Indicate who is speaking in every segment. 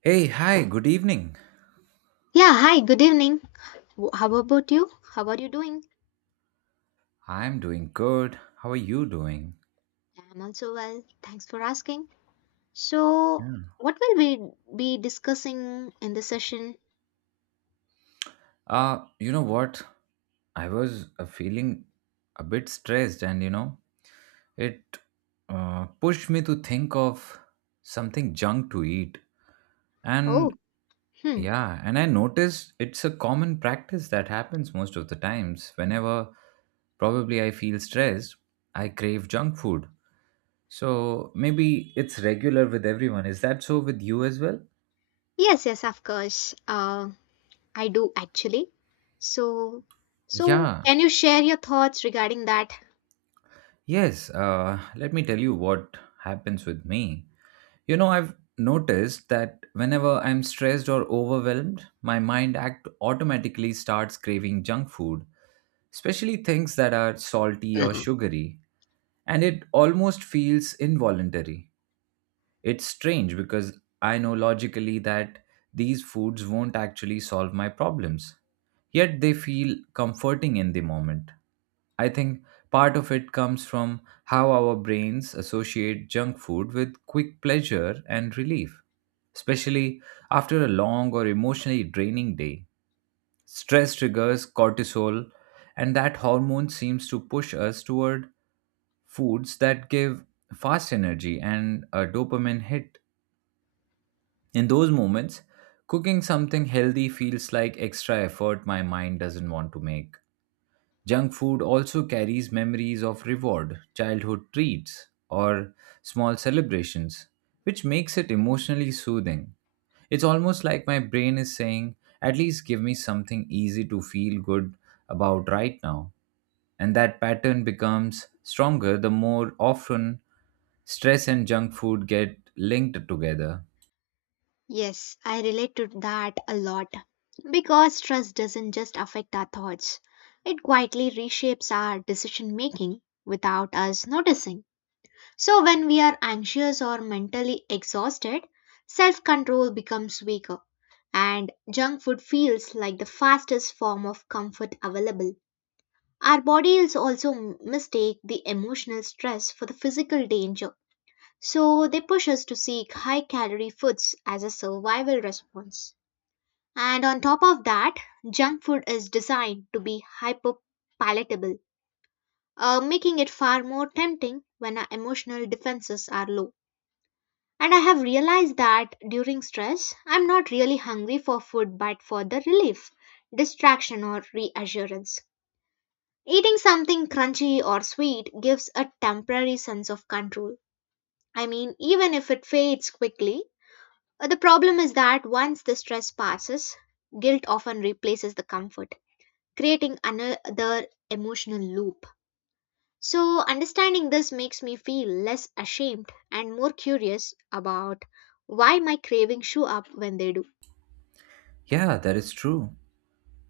Speaker 1: Hey, hi, good evening.
Speaker 2: Yeah, hi, good evening. How about you? How are you doing?
Speaker 1: I'm doing good. How are you doing?
Speaker 2: I'm also well. Thanks for asking. So,
Speaker 1: Yeah.
Speaker 2: what will we be discussing in this session?
Speaker 1: You know what? I was feeling a bit stressed, and you know, it pushed me to think of something junk to eat.
Speaker 2: Oh,
Speaker 1: And
Speaker 2: hmm.
Speaker 1: yeah, and I noticed it's a common practice that happens most of the times. Whenever probably I feel stressed, I crave junk food. So maybe it's regular with everyone. Is that so with you as well?
Speaker 2: Yes, yes, of course. I do actually. So, so
Speaker 1: Yeah.
Speaker 2: can you share your thoughts regarding that?
Speaker 1: Yes, let me tell you what happens with me. You know, I've noticed that whenever I'm stressed or overwhelmed, my mind act automatically starts craving junk food, especially things that are salty or sugary, and it almost feels involuntary. It's strange because I know logically that these foods won't actually solve my problems, yet they feel comforting in the moment. I think part of it comes from how our brains associate junk food with quick pleasure and relief, especially after a long or emotionally draining day. Stress triggers cortisol, and that hormone seems to push us toward foods that give fast energy and a dopamine hit. In those moments, cooking something healthy feels like extra effort my mind doesn't want to make. Junk food also carries memories of reward, childhood treats, or small celebrations, which makes it emotionally soothing. It's almost like my brain is saying, at least give me something easy to feel good about right now. And that pattern becomes stronger the more often stress and junk food get linked together.
Speaker 2: Yes, I relate to that a lot because trust doesn't just affect our thoughts. It quietly reshapes our decision making without us noticing. So, when we are anxious or mentally exhausted, self control becomes weaker, and junk food feels like the fastest form of comfort available. Our bodies also mistake the emotional stress for the physical danger, so they push us to seek high calorie foods as a survival response. And on top of that, junk food is designed to be hyper palatable, making it far more tempting when our emotional defenses are low. And I have realized that during stress, I'm not really hungry for food but for the relief, distraction, or reassurance. Eating something crunchy or sweet gives a temporary sense of control. I mean, even if it fades quickly, the problem is that once the stress passes, guilt often replaces the comfort, creating another emotional loop. So, understanding this makes me feel less ashamed and more curious about why my cravings show up when they do.
Speaker 1: Yeah, that is true.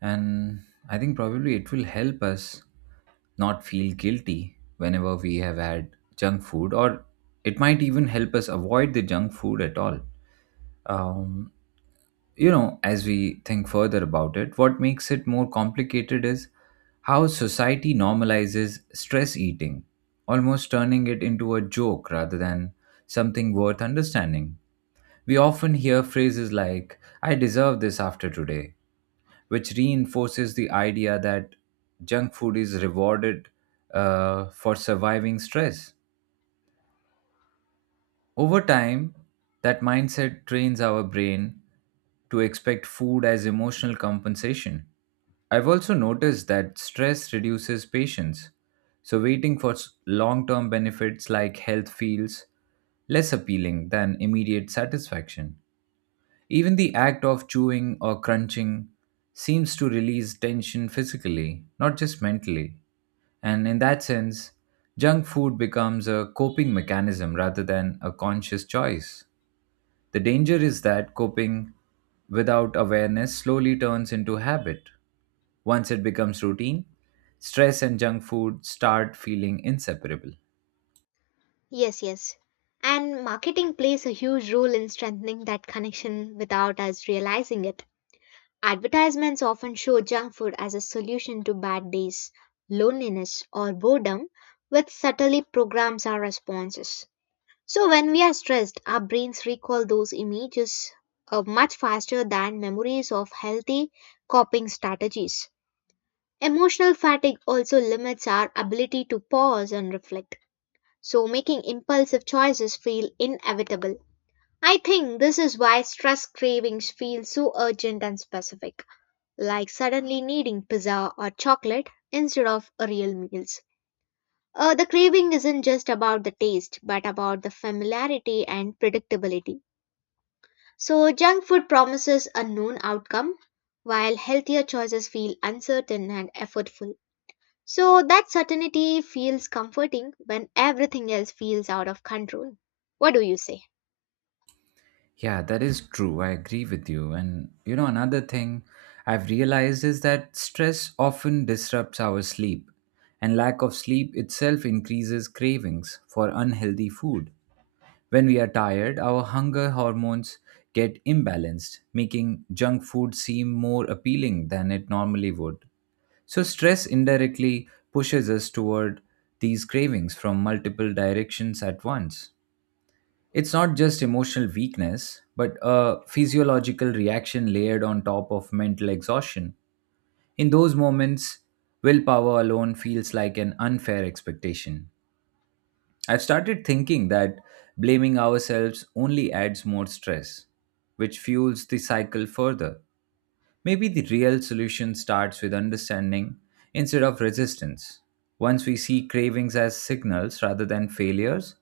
Speaker 1: And I think probably it will help us not feel guilty whenever we have had junk food, or it might even help us avoid the junk food at all. um, you know, as we think further about it, what makes it more complicated is how society normalizes stress eating, almost turning it into a joke rather than something worth understanding. We often hear phrases like I deserve this after today, which reinforces the idea that junk food is rewarded for surviving stress. Over time, that mindset trains our brain to expect food as emotional compensation. I've also noticed that stress reduces patience, so waiting for long term benefits like health feels less appealing than immediate satisfaction. Even the act of chewing or crunching seems to release tension physically, not just mentally. And in that sense, junk food becomes a coping mechanism rather than a conscious choice. The danger is that coping without awareness slowly turns into habit. Once it becomes routine, stress and junk food start feeling inseparable.
Speaker 2: Yes, yes. And marketing plays a huge role in strengthening that connection without us realizing it. Advertisements often show junk food as a solution to bad days, loneliness, or boredom, which subtly programs our responses. So, when we are stressed, our brains recall those images much faster than memories of healthy coping strategies. Emotional fatigue also limits our ability to pause and reflect, so making impulsive choices feel inevitable. I think this is why stress cravings feel so urgent and specific, like suddenly needing pizza or chocolate instead of a real meals. The craving isn't just about the taste, but about the familiarity and predictability. So, junk food promises a known outcome, while healthier choices feel uncertain and effortful. So, that certainty feels comforting when everything else feels out of control. What do you say?
Speaker 1: Yeah, that is true. I agree with you. And you know, another thing I've realized is that stress often disrupts our sleep, and lack of sleep itself increases cravings for unhealthy food. When we are tired, our hunger hormones get imbalanced, making junk food seem more appealing than it normally would. So, stress indirectly pushes us toward these cravings from multiple directions at once. It's not just emotional weakness, but a physiological reaction layered on top of mental exhaustion. In those moments, willpower alone feels like an unfair expectation. I've started thinking that blaming ourselves only adds more stress, which fuels the cycle further. Maybe the real solution starts with understanding instead of resistance. Once we see cravings as signals rather than failures,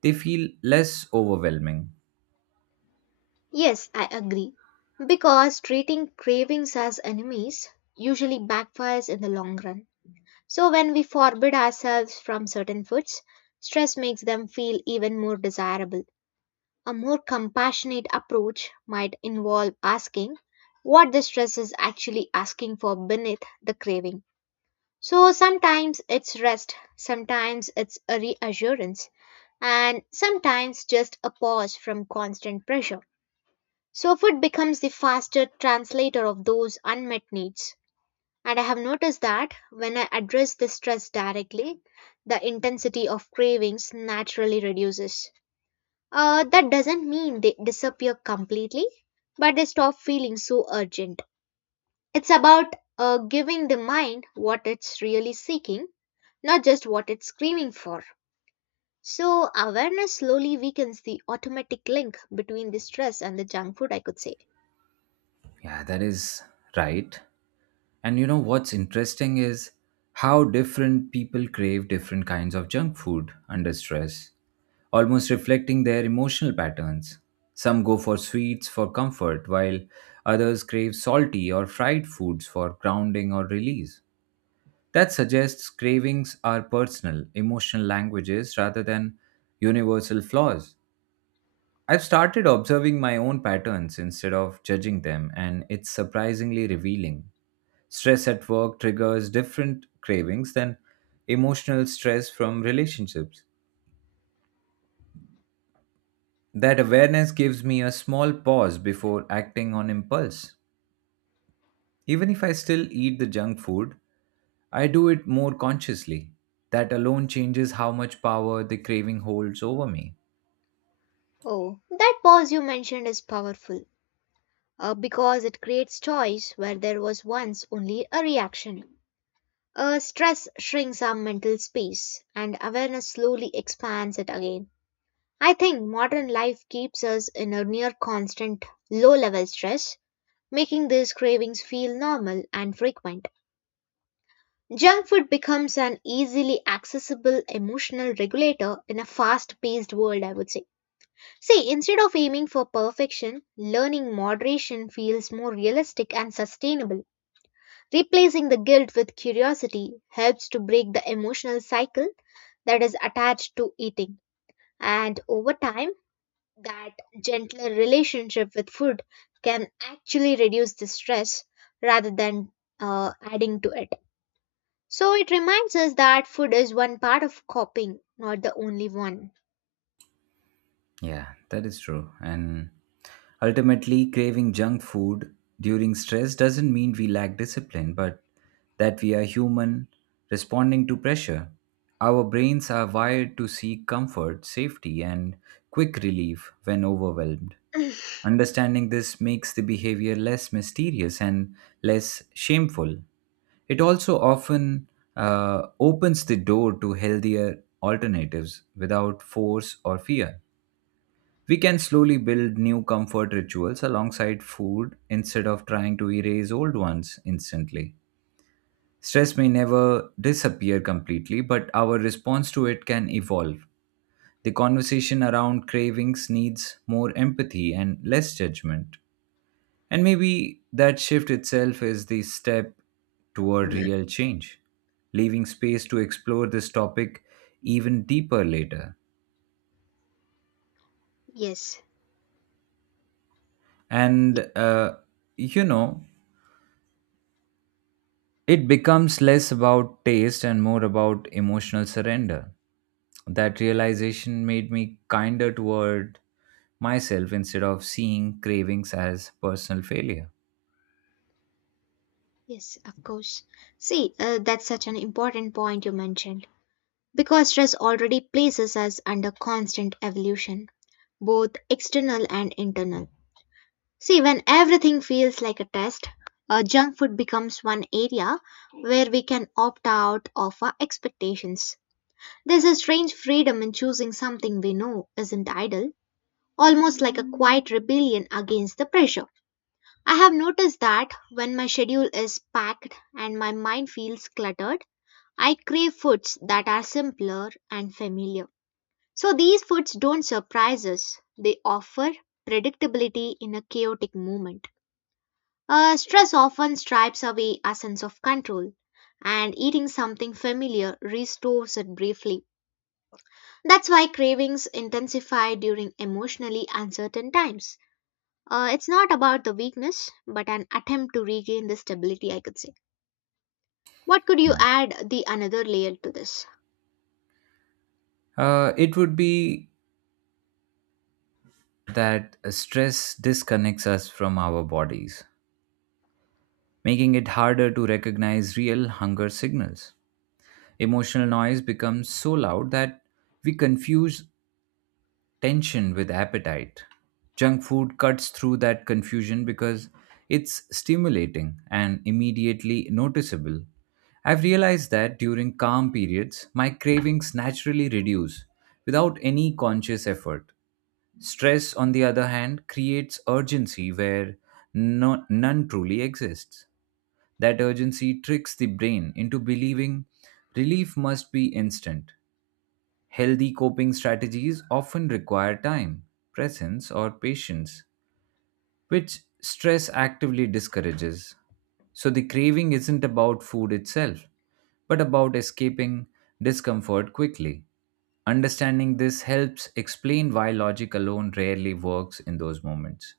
Speaker 1: they feel less overwhelming.
Speaker 2: Yes, I agree. Because treating cravings as enemies usually backfires in the long run. So, when we forbid ourselves from certain foods, stress makes them feel even more desirable. A more compassionate approach might involve asking what the stress is actually asking for beneath the craving. So sometimes it's rest, sometimes it's a reassurance, and sometimes just a pause from constant pressure. So food becomes the faster translator of those unmet needs. And I have noticed that when I address the stress directly, the intensity of cravings naturally reduces. That doesn't mean they disappear completely, but they stop feeling so urgent. It's about giving the mind what it's really seeking, not just what it's screaming for. So, awareness slowly weakens the automatic link between the stress and the junk food, I could say.
Speaker 1: Yeah, that is right. And you know what's interesting is how different people crave different kinds of junk food under stress, almost reflecting their emotional patterns. Some go for sweets for comfort, while others crave salty or fried foods for grounding or release. That suggests cravings are personal, emotional languages rather than universal flaws. I've started observing my own patterns instead of judging them, and it's surprisingly revealing. Stress at work triggers different cravings than emotional stress from relationships. That awareness gives me a small pause before acting on impulse. Even if I still eat the junk food, I do it more consciously. That alone changes how much power the craving holds over me.
Speaker 2: Oh, that pause you mentioned is powerful because it creates choice where there was once only a reaction. Stress shrinks our mental space, and awareness slowly expands it again. I think modern life keeps us in a near constant low level stress, making these cravings feel normal and frequent. Junk food becomes an easily accessible emotional regulator in a fast paced world, I would say. See, instead of aiming for perfection, learning moderation feels more realistic and sustainable. Replacing the guilt with curiosity helps to break the emotional cycle that is attached to eating. And over time, that gentler relationship with food can actually reduce the stress rather than adding to it. So it reminds us that food is one part of coping, not the only one.
Speaker 1: Yeah, that is true. And ultimately, craving junk food during stress doesn't mean we lack discipline, but that we are human responding to pressure. Our brains are wired to seek comfort, safety, and quick relief when overwhelmed. Understanding this makes the behavior less mysterious and less shameful. It also often opens the door to healthier alternatives without force or fear. We can slowly build new comfort rituals alongside food instead of trying to erase old ones instantly. Stress may never disappear completely, but our response to it can evolve. The conversation around cravings needs more empathy and less judgment. And maybe that shift itself is the step toward real change, leaving space to explore this topic even deeper later.
Speaker 2: Yes,
Speaker 1: And, uh, you know, it becomes less about taste and more about emotional surrender. That realization made me kinder toward myself instead of seeing cravings as personal failure.
Speaker 2: yes, of course. See, that's such an important point you mentioned. Because stress already places us under constant evolution, both external and internal. See, when everything feels like a test, junk food becomes one area where we can opt out of our expectations. There's a strange freedom in choosing something we know isn't idle, almost like a quiet rebellion against the pressure. I have noticed that when my schedule is packed and my mind feels cluttered, I crave foods that are simpler and familiar. So these foods don't surprise us, they offer predictability in a chaotic moment. Stress often stripes away our sense of control, and eating something familiar restores it briefly. That's why cravings intensify during emotionally uncertain times. It's not about the weakness, but an attempt to regain the stability, I could say. What could you
Speaker 1: Yeah.
Speaker 2: add the another layer to this?
Speaker 1: It would be that stress disconnects us from our bodies, making it harder to recognize real hunger signals. Emotional noise becomes so loud that we confuse tension with appetite. Junk food cuts through that confusion because it's stimulating and immediately noticeable. I've realized that during calm periods, my cravings naturally reduce without any conscious effort. Stress, on the other hand, creates urgency where no, none truly exists. That urgency tricks the brain into believing relief must be instant. Healthy coping strategies often require time, presence, or patience, which stress actively discourages. So the craving isn't about food itself, but about escaping discomfort quickly. Understanding this helps explain why logic alone rarely works in those moments.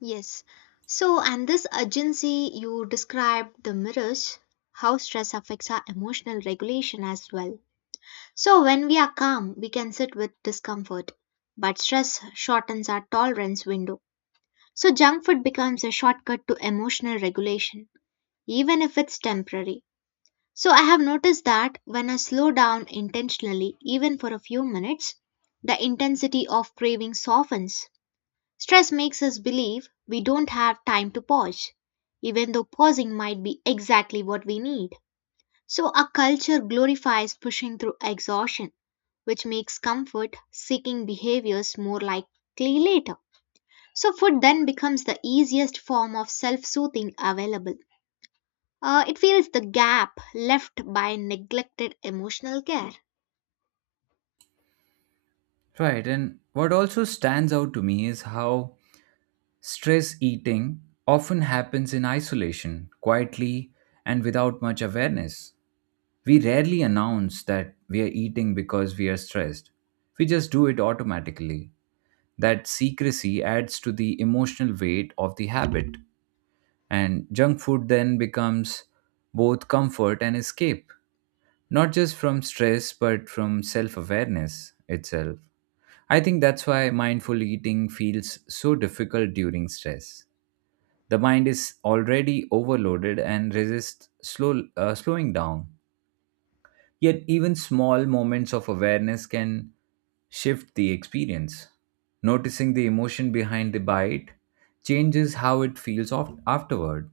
Speaker 2: Yes. So, and this urgency you described the mirrors, how stress affects our emotional regulation as well. So, when we are calm, we can sit with discomfort, but stress shortens our tolerance window. So, junk food becomes a shortcut to emotional regulation, even if it's temporary. So, I have noticed that when I slow down intentionally, even for a few minutes, the intensity of craving softens. Stress makes us believe we don't have time to pause, even though pausing might be exactly what we need. So our culture glorifies pushing through exhaustion, which makes comfort seeking behaviors more likely later. So food then becomes the easiest form of self soothing available. It fills the gap left by neglected emotional care.
Speaker 1: Right, and what also stands out to me is how stress eating often happens in isolation, quietly, and without much awareness. We rarely announce that we are eating because we are stressed. We just do it automatically. That secrecy adds to the emotional weight of the habit, and junk food then becomes both comfort and escape, not just from stress but from self awareness itself. I think that's why mindful eating feels so difficult during stress. The mind is already overloaded and resists slowing down. Yet, even small moments of awareness can shift the experience. Noticing the emotion behind the bite changes how it feels afterward.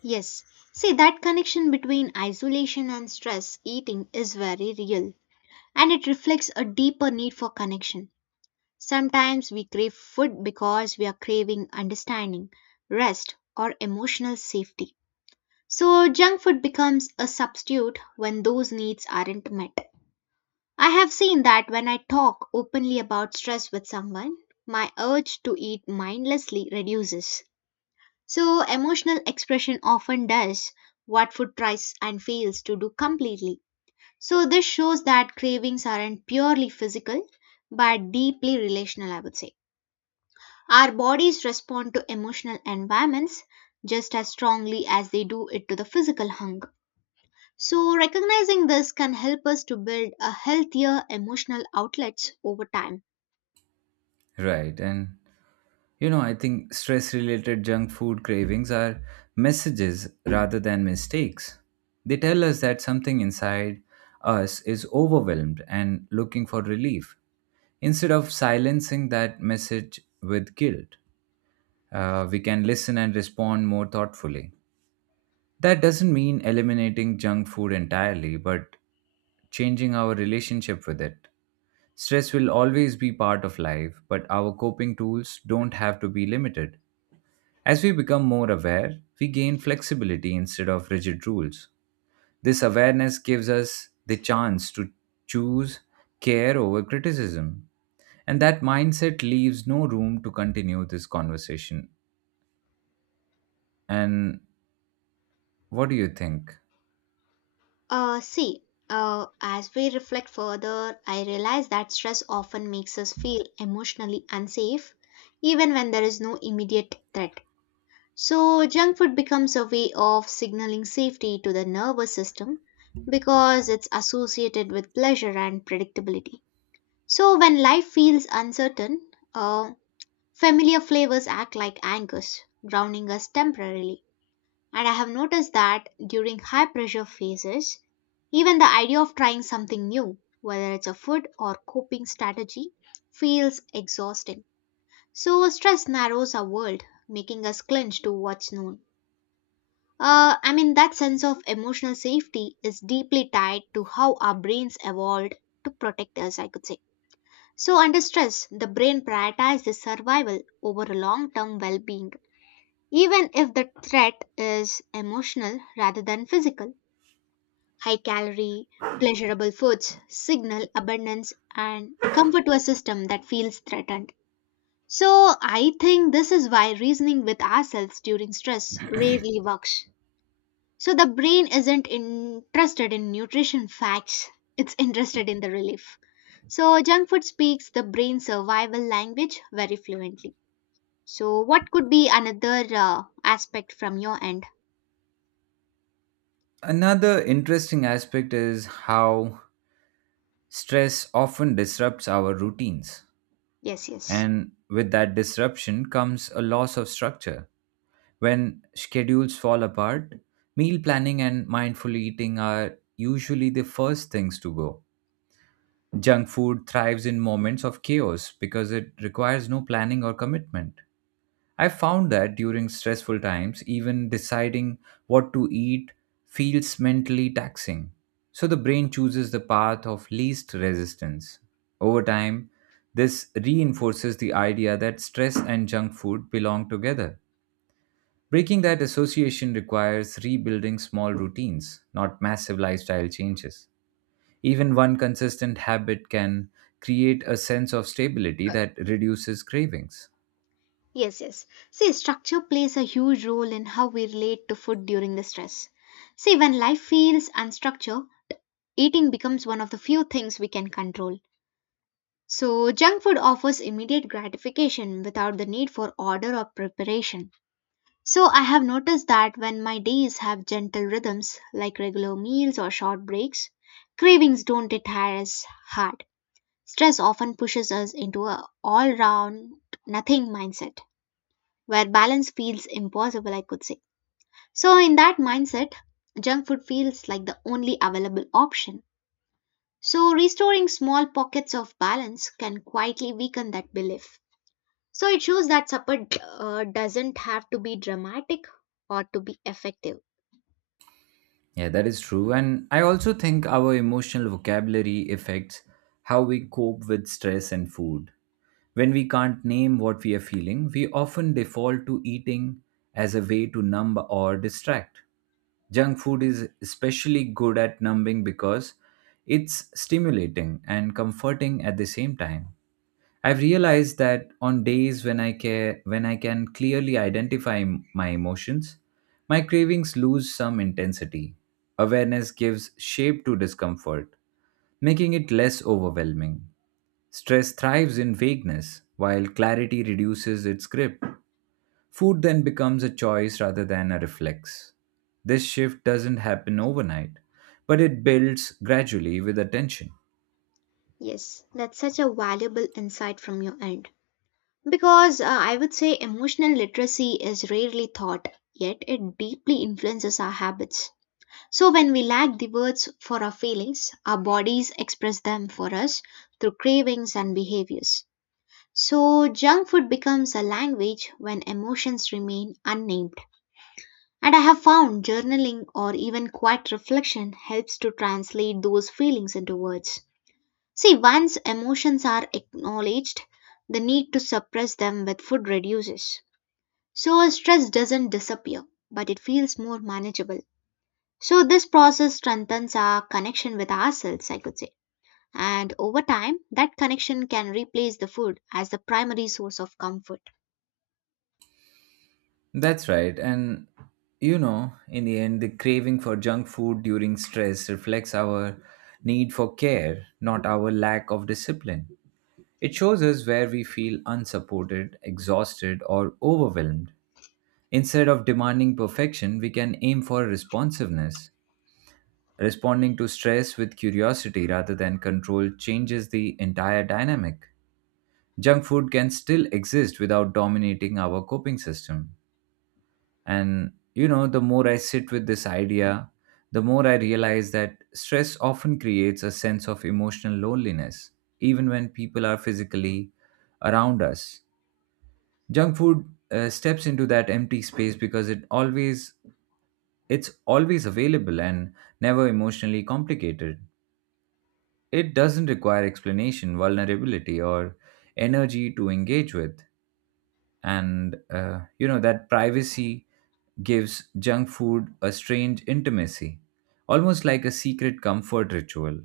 Speaker 2: Yes, see that connection between isolation and stress eating is very real and it reflects a deeper need for connection. Sometimes we crave food because we are craving understanding, rest, or emotional safety. So, junk food becomes a substitute when those needs aren't met. I have seen that when I talk openly about stress with someone, my urge to eat mindlessly reduces. So, emotional expression often does what food tries and fails to do completely. So, this shows that cravings aren't purely physical but deeply relational, I would say. Our bodies respond to emotional environments just as strongly as they do it to the physical hunger. So, recognizing this can help us to build a healthier emotional outlets over time.
Speaker 1: Right, and you know, I think stress related junk food cravings are messages rather than mistakes. They tell us that something inside us is overwhelmed and looking for relief. Instead of silencing that message with guilt, we can listen and respond more thoughtfully. That doesn't mean eliminating junk food entirely, but changing our relationship with it. Stress will always be part of life, but our coping tools don't have to be limited. As we become more aware, we gain flexibility instead of rigid rules. This awareness gives us the chance to choose care over criticism. And that mindset leaves no room to continue this conversation. And what do you think?
Speaker 2: See, as we reflect further, I realize that stress often makes us feel emotionally unsafe, even when there is no immediate threat. So, junk food becomes a way of signaling safety to the nervous system because it's associated with pleasure and predictability. So, when life feels uncertain, uh, familiar flavors act like anchors, grounding us temporarily. And I have noticed that during high pressure phases, even the idea of trying something new, whether it's a food or coping strategy, feels exhausting. So, stress narrows our world, making us clinch to what's known. I mean, that sense of emotional safety is deeply tied to how our brains evolved to protect us, I could say. So, under stress, the brain prioritizes survival over a long term well being, even if the threat is emotional rather than physical. High calorie, pleasurable foods signal abundance and comfort to a system that feels threatened. So, I think this is why reasoning with ourselves during stress rarely works. So the brain isn't interested in nutrition facts, it's interested in the relief. So junk food speaks the brain's survival language very fluently. So what could be another aspect from your end?
Speaker 1: Another interesting aspect is how stress often disrupts our routines.
Speaker 2: Yes, yes.
Speaker 1: And with that disruption comes a loss of structure. When schedules fall apart, meal planning and mindful eating are usually the first things to go. Junk food thrives in moments of chaos because it requires no planning or commitment. I found that during stressful times, even deciding what to eat feels mentally taxing. So the brain chooses the path of least resistance. Over time, this reinforces the idea that stress and junk food belong together. Breaking that association requires rebuilding small routines, not massive lifestyle changes. Even one consistent habit can create a sense of stability that reduces cravings.
Speaker 2: Yes, yes. See, structure plays a huge role in how we relate to food during the stress. See, when life feels unstructured, eating becomes one of the few things we can control. So, junk food offers immediate gratification without the need for order or preparation. So I have noticed that when my days have gentle rhythms like regular meals or short breaks, cravings don't hit us hard. Stress often pushes us into a all-round nothing mindset where balance feels impossible, I could say. So in that mindset, junk food feels like the only available option. So restoring small pockets of balance can quietly weaken that belief. So it shows that supper doesn't have to be dramatic or to be effective.
Speaker 1: Yeah, that is true. And I also think our emotional vocabulary affects how we cope with stress and food. When we can't name what we are feeling, we often default to eating as a way to numb or distract. Junk food is especially good at numbing because it's stimulating and comforting at the same time. I've realized that on days when I care when I can clearly identify my emotions, my cravings lose some intensity. Awareness gives shape to discomfort, making it less overwhelming. Stress thrives in vagueness, while clarity reduces its grip. Food then becomes a choice rather than a reflex. This shift doesn't happen overnight, but it builds gradually with attention.
Speaker 2: Yes, that's such a valuable insight from your end. Because I would say emotional literacy is rarely taught, yet it deeply influences our habits. So, when we lack the words for our feelings, our bodies express them for us through cravings and behaviors. So, junk food becomes a language when emotions remain unnamed. And I have found journaling or even quiet reflection helps to translate those feelings into words. See, once emotions are acknowledged, the need to suppress them with food reduces. So, stress doesn't disappear, but it feels more manageable. So, this process strengthens our connection with ourselves, I could say. And over time, that connection can replace the food as the primary source of comfort.
Speaker 1: That's right. And you know, in the end, the craving for junk food during stress reflects our need for care, not our lack of discipline. It shows us where we feel unsupported, exhausted, or overwhelmed. Instead of demanding perfection, we can aim for responsiveness. Responding to stress with curiosity rather than control changes the entire dynamic. Junk food can still exist without dominating our coping system. And you know, the more I sit with this idea, the more I realize that stress often creates a sense of emotional loneliness, even when people are physically around us. Junk food steps into that empty space because it's always available and never emotionally complicated. It doesn't require explanation, vulnerability, or energy to engage with. And You know, that privacy gives junk food a strange intimacy, almost like a secret comfort ritual.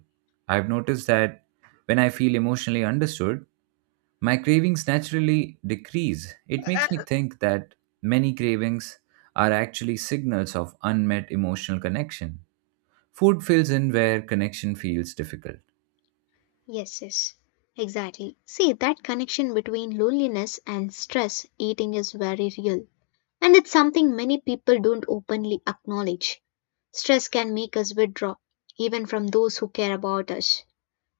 Speaker 1: I've noticed that when I feel emotionally understood, my cravings naturally decrease. It makes me think that many cravings are actually signals of unmet emotional connection. Food fills in where connection feels difficult.
Speaker 2: Yes, yes. Exactly. See, that connection between loneliness and stress eating is very real. And it's something many people don't openly acknowledge. Stress can make us withdraw, even from those who care about us,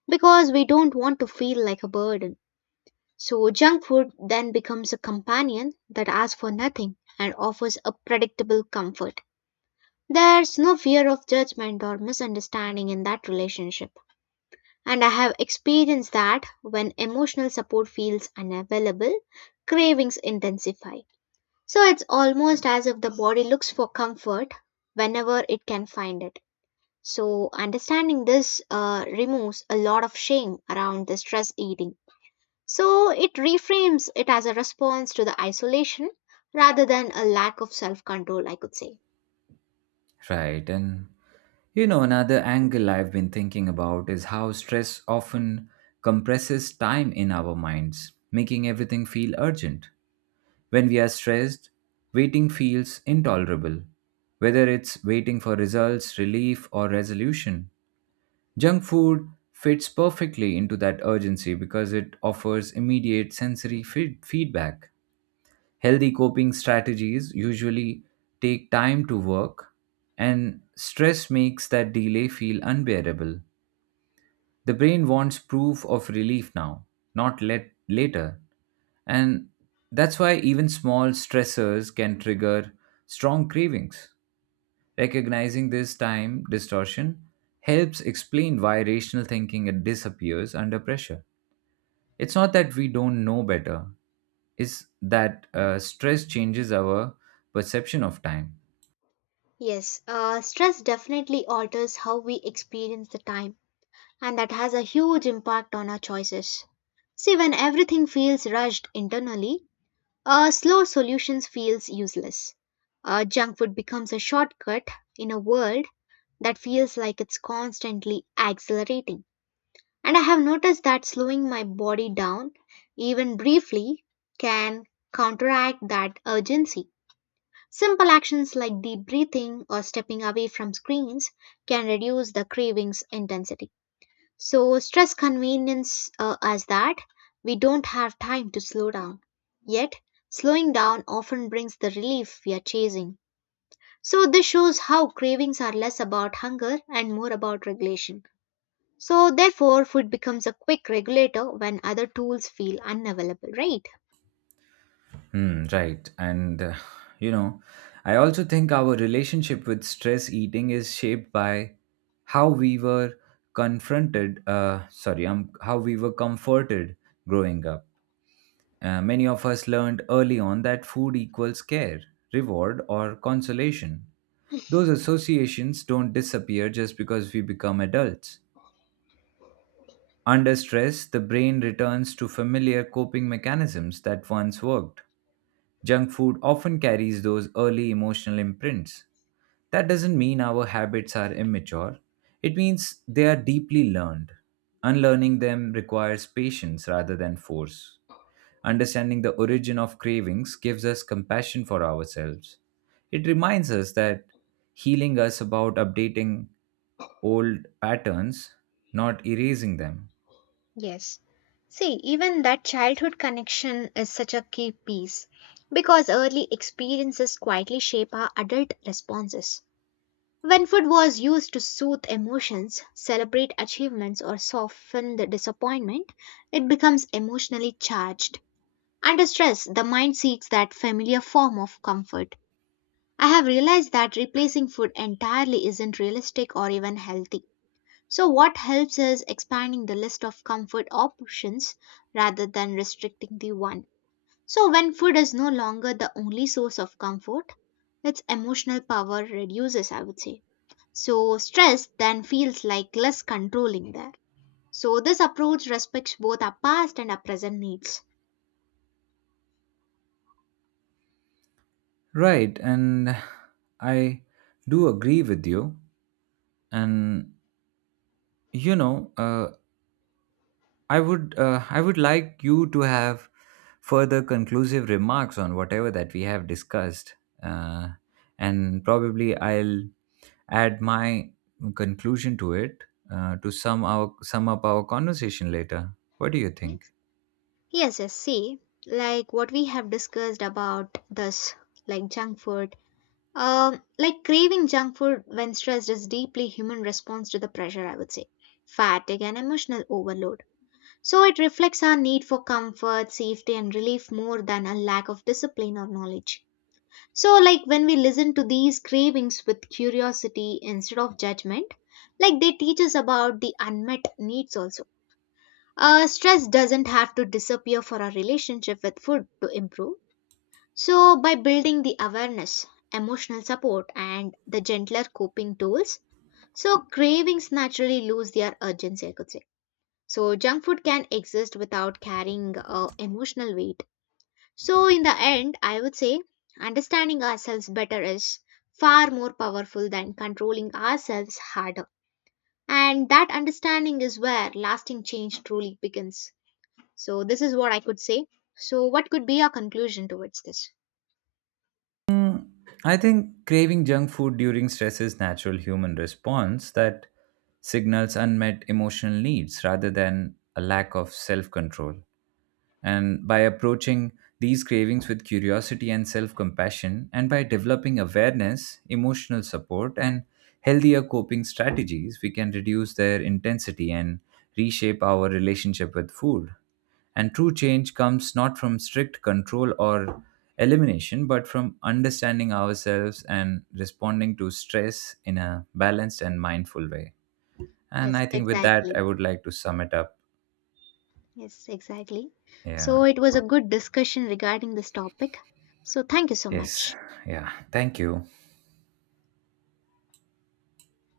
Speaker 2: because we don't want to feel like a burden. So, junk food then becomes a companion that asks for nothing and offers a predictable comfort. There's no fear of judgment or misunderstanding in that relationship. And I have experienced that when emotional support feels unavailable, cravings intensify. So it's almost as if the body looks for comfort whenever it can find it. So understanding this removes a lot of shame around the stress eating. So it reframes it as a response to the isolation rather than a lack of self control, I could say.
Speaker 1: Right, and another angle I've been thinking about is how stress often compresses time in our minds, making everything feel urgent. When we are stressed, waiting feels intolerable, whether it's waiting for results, relief, or resolution. Junk food fits perfectly into that urgency because it offers immediate sensory feedback. Healthy coping strategies usually take time to work, and stress makes that delay feel unbearable. The brain wants proof of relief now, not let later. And that's why even small stressors can trigger strong cravings. Recognizing this time distortion helps explain why rational thinking disappears under pressure. It's not that we don't know better, is that stress changes our perception of time.
Speaker 2: Yes, stress definitely alters how we experience the time, and that has a huge impact on our choices. See, when everything feels rushed internally, slow solutions feels useless. Junk food becomes a shortcut in a world that feels like it's constantly accelerating. And I have noticed that slowing my body down, even briefly, can counteract that urgency. Simple actions like deep breathing or stepping away from screens can reduce the cravings intensity. So, stress convenience as that we don't have time to slow down. Yet, slowing down often brings the relief we are chasing. So, this shows how cravings are less about hunger and more about regulation. So, therefore, food becomes a quick regulator when other tools feel unavailable, right?
Speaker 1: Hmm, right. You know, I also think our relationship with stress eating is shaped by how we were how we were comforted growing up. Many of us learned early on that food equals care, reward, or consolation. Those associations don't disappear just because we become adults. Under stress, the brain returns to familiar coping mechanisms that once worked. Junk food often carries those early emotional imprints. That doesn't mean our habits are immature, it means they are deeply learned. Unlearning them requires patience rather than force. Understanding the origin of cravings gives us compassion for ourselves. It reminds us that healing us about updating old patterns, not erasing them.
Speaker 2: Yes. See, even that childhood connection is such a key piece because early experiences quietly shape our adult responses. When food was used to soothe emotions, celebrate achievements, or soften the disappointment, it becomes emotionally charged. Under stress, the mind seeks that familiar form of comfort. I have realized that replacing food entirely isn't realistic or even healthy. So, what helps is expanding the list of comfort options rather than restricting the one. So, when food is no longer the only source of comfort, its emotional power reduces, I would say. So, stress then feels like less controlling there. So, this approach respects both our past and our present needs.
Speaker 1: Right, and I do agree with you. And you know, uh, I would like you to have further conclusive remarks on whatever that we have discussed, uh, and probably I'll add my conclusion to it, to sum up our conversation later. What do you think?
Speaker 2: Yes. Yes, yes. See, like what we have discussed about this, like junk food. Like craving junk food when stressed is deeply human response to the pressure, I would say. Fatigue and emotional overload. So it reflects our need for comfort, safety, and relief more than a lack of discipline or knowledge. So, like when we listen to these cravings with curiosity instead of judgment, like they teach us about the unmet needs also. Stress doesn't have to disappear for our relationship with food to improve. So, by building the awareness, emotional support, and the gentler coping tools, so cravings naturally lose their urgency, I could say. So junk food can exist without carrying emotional weight. So in the end, I would say understanding ourselves better is far more powerful than controlling ourselves harder. And that understanding is where lasting change truly begins. So this is what I could say. So what could be our conclusion towards this?
Speaker 1: Mm, I think craving junk food during stress is natural human response that signals unmet emotional needs rather than a lack of self-control. And by approaching these cravings with curiosity and self-compassion, and by developing awareness, emotional support and healthier coping strategies, we can reduce their intensity and reshape our relationship with food. And true change comes not from strict control or elimination, but from understanding ourselves and responding to stress in a balanced and mindful way. And
Speaker 2: Yes,
Speaker 1: I think with that,
Speaker 2: exactly.
Speaker 1: I would like to sum it up.
Speaker 2: Yes, exactly. So
Speaker 1: Yeah.
Speaker 2: it was a good discussion regarding this topic. So thank you so
Speaker 1: Yes.
Speaker 2: much.
Speaker 1: Yeah. Thank you.